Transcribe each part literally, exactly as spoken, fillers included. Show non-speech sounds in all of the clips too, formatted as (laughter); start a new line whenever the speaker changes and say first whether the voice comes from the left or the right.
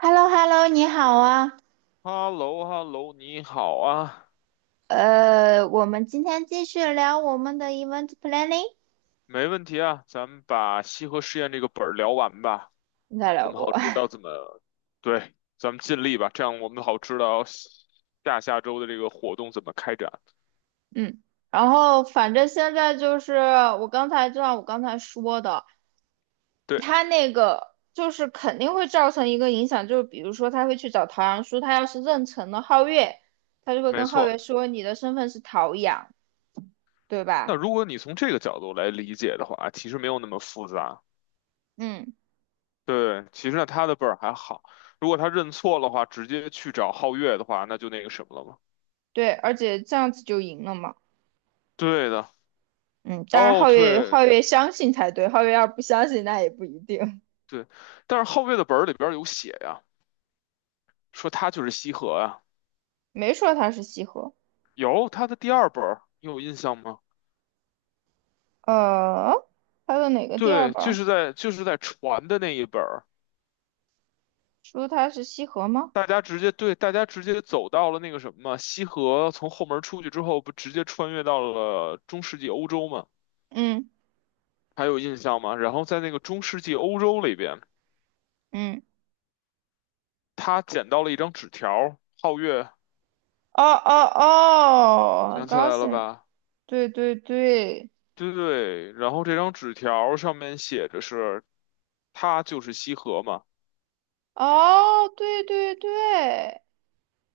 right: H E L L O H E L L O 你好啊。
left: 哈喽哈喽，你好啊，
right: 呃，我们今天继续聊我们的 event planning，
left: 没问题啊，咱们把西河实验这个本儿聊完吧，
right: 应该
left: 我
right: 聊
left: 们
right: 不
left: 好知
right: 完。
left: 道怎么，对，咱们尽力吧，这样我们好知道下下周的这个活动怎么开展。
right: (laughs) 嗯，然后反正现在就是我刚才就像我刚才说的，
left: 对，
right: 他那个就是肯定会造成一个影响，就是比如说他会去找陶阳叔，他要是认成了皓月，他就会
left: 没
right: 跟皓月
left: 错。
right: 说你的身份是陶阳，对
left: 那
right: 吧？
left: 如果你从这个角度来理解的话，其实没有那么复杂。
right: 嗯，
left: 对，其实呢，他的本儿还好，如果他认错的话，直接去找皓月的话，那就那个什么了嘛。
right: 对，而且这样子就赢了嘛。
left: 对的，
right: 嗯，当然
left: 哦，
right: 皓月
left: 对
right: 皓月相信才对，皓月要不相信那也不一定。
left: 对，但是皓月的本儿里边儿有写呀，说他就是西河啊。
right: 没说他是西河。
left: 有他的第二本儿，你有印象吗？
right: 呃，还的哪个第二
left: 对，
right: 本
left: 就
right: 儿
left: 是在就是在船的那一本儿，
right: 说他是西河吗？
left: 大家直接对，大家直接走到了那个什么西河，从后门出去之后，不直接穿越到了中世纪欧洲吗？
right: 嗯
left: 还有印象吗？然后在那个中世纪欧洲里边，
right: 嗯，
left: 他捡到了一张纸条儿，皓月
right: 哦哦哦
left: 想
right: G
left: 起来了
right: A U,
left: 吧？
right: 对对对，
left: 对对，然后这张纸条儿上面写着是，他就是西河嘛。
right: 哦对对对，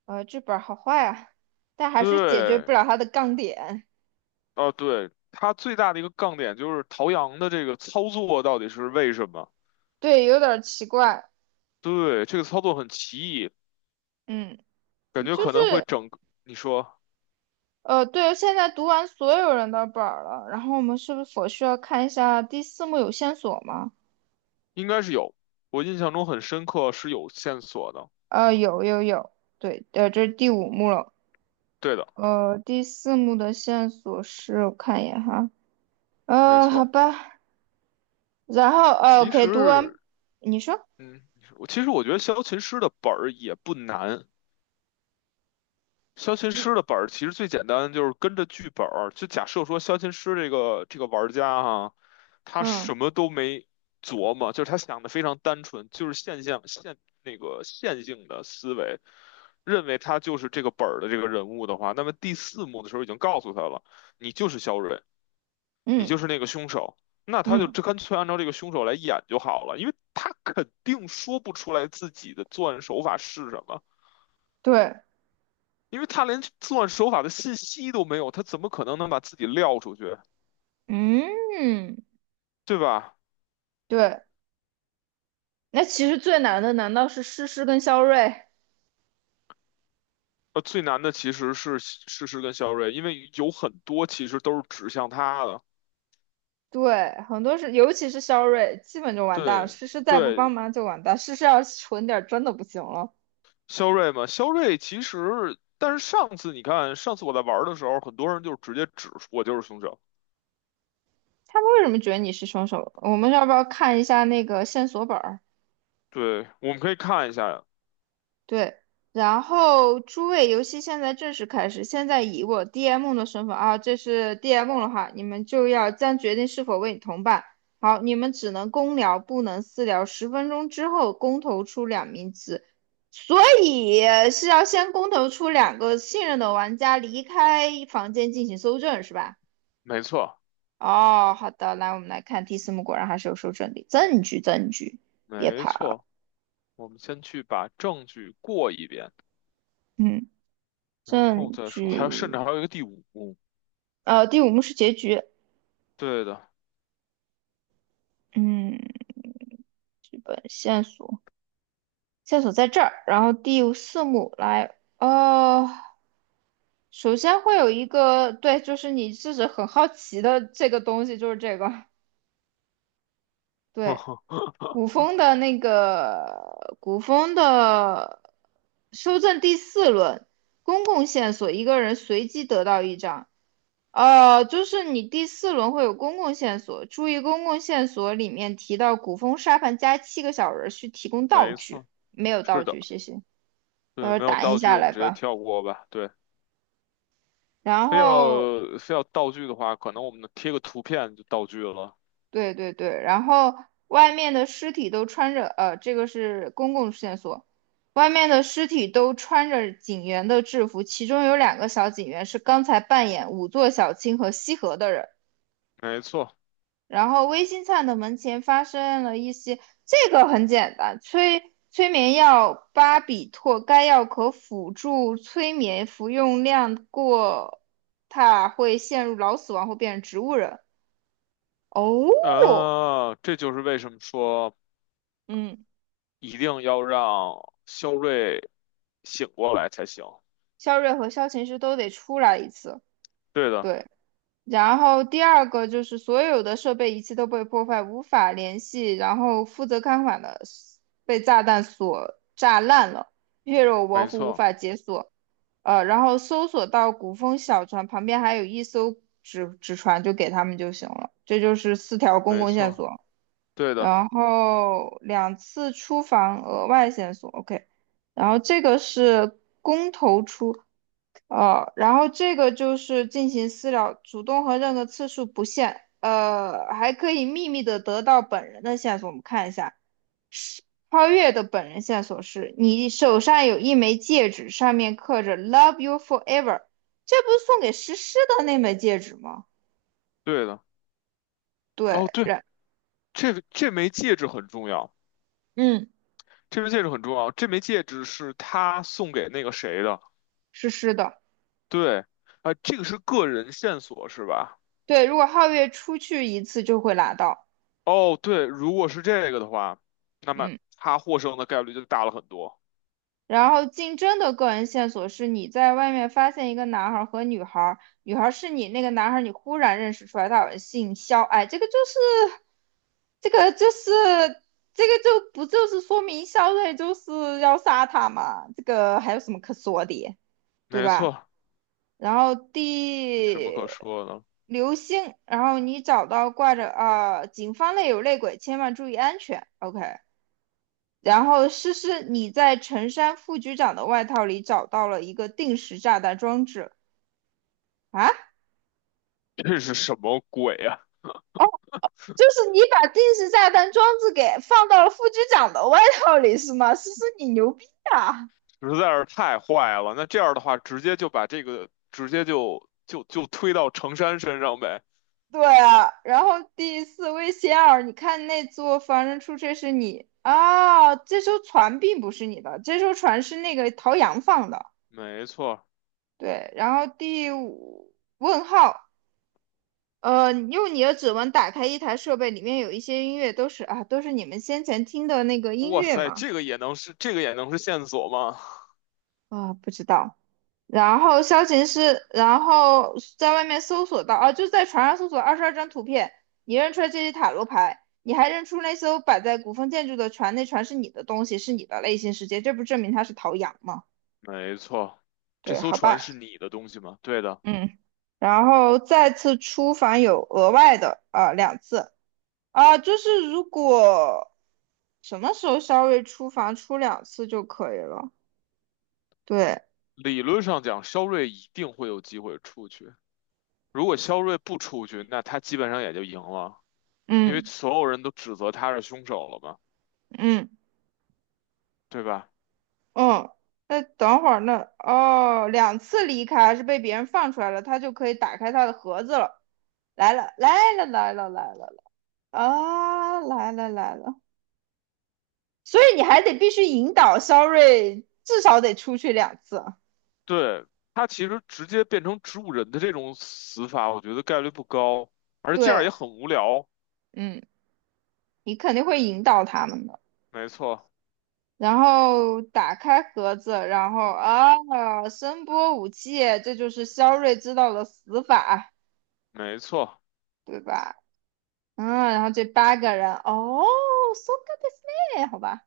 right: 呃，这本儿好坏啊，但还是解决不
left: 对，
right: 了它的杠点。
left: 哦，对，它最大的一个杠点就是陶阳的这个操作到底是为什么？
right: 对，有点儿奇怪。
left: 对，这个操作很奇异，
right: 嗯，
left: 感觉
right: 就
left: 可能会
right: 是
left: 整个你说
right: 呃，对，现在读完所有人的本儿了，然后我们是不是否需要看一下第四幕有线索吗？
left: 应该是有，我印象中很深刻是有线索的。
right: 呃，有有有。对，呃，这是第五幕了。
left: 对的，
right: 呃，第四幕的线索是，我看一眼哈，
left: 没
right: 呃，好
left: 错。
right: 吧。然后呃
left: 其
right: ，OK,读完，
left: 实，
right: 你说，
left: 嗯，你说我其实我觉得萧琴师的本儿也不难，消琴
right: 你，
left: 师的本儿其实最简单，就是跟着剧本儿。就假设说消琴师这个这个玩家哈、他
right: 嗯
left: 什么都没琢磨，就是他想的非常单纯，就是现象线那个线性的思维，认为他就是这个本儿的这个人物的话，那么第四幕的时候已经告诉他了，你就是肖瑞，你
right: 嗯
left: 就是那个凶手。那他就
right: 嗯。
left: 这干脆按照这个凶手来演就好了，因为他肯定说不出来自己的作案手法是什么。
right: 对，
left: 因为他连作案手法的信息都没有，他怎么可能能把自己撂出去，
right: 嗯
left: 对吧？
right: 对。那其实最难的难道是诗诗跟肖瑞？
left: 呃，最难的其实是事实跟肖瑞，因为有很多其实都是指向他的。
right: 对，很多是，尤其是肖瑞，基本就完蛋了。
left: 对
right: 诗诗再不帮
left: 对，
right: 忙就完蛋，诗诗要是蠢点儿真的不行了。
left: 肖瑞嘛，肖瑞其实，但是上次你看，上次我在玩的时候，很多人就直接指出我就是凶手。
right: 他们为什么觉得你是凶手？我们要不要看一下那个线索本儿？
left: 对，我们可以看一下，
right: 对，然后诸位游戏现在正式开始。现在以我 D M 的身份啊，这是 D M 的话，你们就要将决定是否为你同伴。好，你们只能公聊，不能私聊。十分钟之后公投出两名字，所以是要先公投出两个信任的玩家离开房间进行搜证，是吧？
left: 没错
right: 哦，好的，来我们来看第四幕，果然还是有搜证的证据，证据，别
left: 没
right: 跑。
left: 错，我们先去把证据过一遍，
right: 嗯，
left: 然后
right: 证
left: 再说，还有甚
right: 据。
left: 至还有一个第五，
right: 呃，第五幕是结局，
left: 对的，
right: 嗯，剧本线索，线索在这儿。然后第四幕来，哦，首先会有一个，对，就是你自己很好奇的这个东西，就是这个，对，古
left: (laughs)
right: 风的那个古风的修正第四轮，公共线索，一个人随机得到一张。呃，就是你第四轮会有公共线索，注意公共线索里面提到古风沙盘加七个小人儿需提供道
left: 没
right: 具，
left: 错。
right: 没有
left: 是
right: 道
left: 的，
right: 具，谢谢，到
left: 对，
right: 时候
left: 没有
right: 打印
left: 道具
right: 下
left: 我们
right: 来
left: 直接
right: 吧。
left: 跳过吧。对，
right: 然
left: 非要
right: 后，
left: 非要道具的话，可能我们贴个图片就道具了。
right: 对对对，然后外面的尸体都穿着，呃，这个是公共线索，外面的尸体都穿着警员的制服，其中有两个小警员是刚才扮演五座小青和西河的人。
left: 没错，
right: 然后微星灿的门前发生了一些，这个很简单，催催眠药巴比妥，该药可辅助催眠，服用量过大会陷入脑死亡或变成植物人。哦，
left: 啊，这就是为什么说
right: 嗯，
left: 一定要让肖瑞醒过来才行。
right: 肖瑞和肖琴是都得出来一次。
left: 对的，
right: 对，然后第二个就是所有的设备仪器都被破坏，无法联系。然后负责看管的被炸弹所炸烂了，血肉模
left: 没
right: 糊，无
left: 错，
right: 法解锁。呃，然后搜索到古风小船旁边还有一艘纸纸船，就给他们就行了。这就是四条公
left: 没
right: 共线
left: 错，
right: 索，
left: 对的，
right: 然后两次出访额外线索，OK。然后这个是公投出呃，然后这个就是进行私聊，主动和任何次数不限，呃，还可以秘密的得到本人的线索。我们看一下，是超越的本人线索是你手上有一枚戒指，上面刻着 “Love you forever”,这不是送给诗诗的那枚戒指吗？
left: 对的。
right: 对，
left: 哦，对，
right: 然
left: 这个这枚戒指很重要，
right: 嗯，
left: 这枚戒指很重要，这枚戒指是他送给那个谁的。
right: 诗诗的。
left: 对，啊、这个是个人线索是吧？
right: 对，如果皓月出去一次就会拿到，
left: 哦，对，如果是这个的话，那么
right: 嗯。
left: 他获胜的概率就大了很多。
right: 然后竞争的个人线索是你在外面发现一个男孩和女孩，女孩是你那个男孩你忽然认识出来他好像姓肖，哎，这个就是这个就是这个就不就是说明肖瑞就是要杀他嘛？这个还有什么可说的，对
left: 没
right: 吧？
left: 错，
right: 然后
left: 你什么
right: 第
left: 可说的。
right: 流星，然后你找到挂着啊、警方内有内鬼，千万注意安全。OK。然后诗诗，你在陈山副局长的外套里找到了一个定时炸弹装置，啊？
left: (laughs) 这是什么鬼呀、
right: 就是你把定时炸弹装置给放到了副局长的外套里是吗？诗诗，你牛逼啊！
left: 实在是太坏了。那这样的话，直接就把这个直接就就就推到程山身上呗。
right: 对啊，然后第四位仙儿，你看那座防人出车是你啊。哦，这艘船并不是你的，这艘船是那个陶阳放的。
left: 没错，
right: 对，然后第五，问号，呃，用你的指纹打开一台设备，里面有一些音乐，都是啊，都是你们先前听的那个音
left: 哇
right: 乐
left: 塞，
right: 嘛？
left: 这个也能是这个也能是线索吗？
right: 啊，不知道。然后消琴师，然后在外面搜索到，啊，就在船上搜索二十二张图片，你认出来这些塔罗牌，你还认出那艘摆在古风建筑的船，那船是你的东西，是你的内心世界，这不证明它是陶阳吗？
left: 没错，这
right: 对，
left: 艘
right: 好
left: 船
right: 吧，
left: 是你的东西吗？对的，
right: 嗯。然后再次出访有额外的啊，呃，两次。啊，就是如果什么时候肖微出房出两次就可以了。对，
left: 理论上讲，肖瑞一定会有机会出去。如果肖瑞不出去，那他基本上也就赢了。因为
right: 嗯
left: 所有人都指责他是凶手了嘛，
right: 嗯
left: 对吧？
right: 嗯，那等会儿那哦，两次离开还是被别人放出来了，他就可以打开他的盒子了。来了来了来了来了，啊，来了来了。所以你还得必须引导肖瑞，至少得出去两次啊。
left: 对，他其实直接变成植物人的这种死法，我觉得概率不高，而且这样也
right: 对，
left: 很无聊。
right: 嗯，你肯定会引导他们的。
left: 没错，
right: 然后打开盒子，然后啊，声波武器，这就是肖瑞知道的死法，
left: 没错，
right: 对吧？嗯，然后这八个人，哦，so good this man,好吧。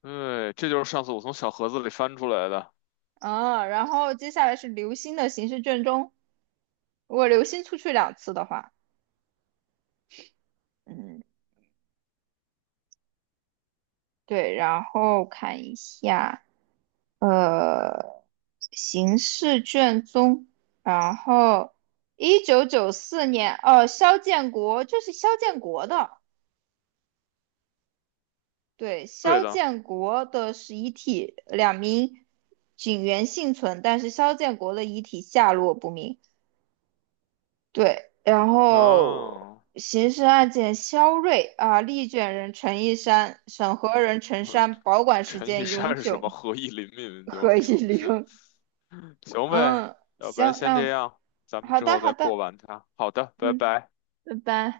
left: 对，这就是上次我从小盒子里翻出来的。
right: 嗯，然后接下来是流星的刑事卷宗，如果流星出去两次的话，嗯，对，然后看一下。呃，刑事卷宗，然后一九九四年，哦，肖建国，这是肖建国的。对，
left: 对
right: 肖
left: 的，
right: 建国的是遗体，两名警员幸存，但是肖建国的遗体下落不明。对，然后
left: 嗯，呃
right: 刑事案件肖瑞啊，立卷人陈一山，审核人陈山，保管时
left: 陈一
right: 间永
left: 山是什
right: 久，
left: 么？何以林敏就
right: 何
left: 是
right: 以
left: 城市。
right: 玲。(laughs)
left: 行呗，
right: 嗯，
left: 要不然
right: 行，
left: 先这
right: 那
left: 样，咱们
right: 好
left: 之
right: 的，
left: 后
right: 好
left: 再过
right: 的，
left: 完它。好的，拜
right: 嗯，
left: 拜。
right: 拜拜。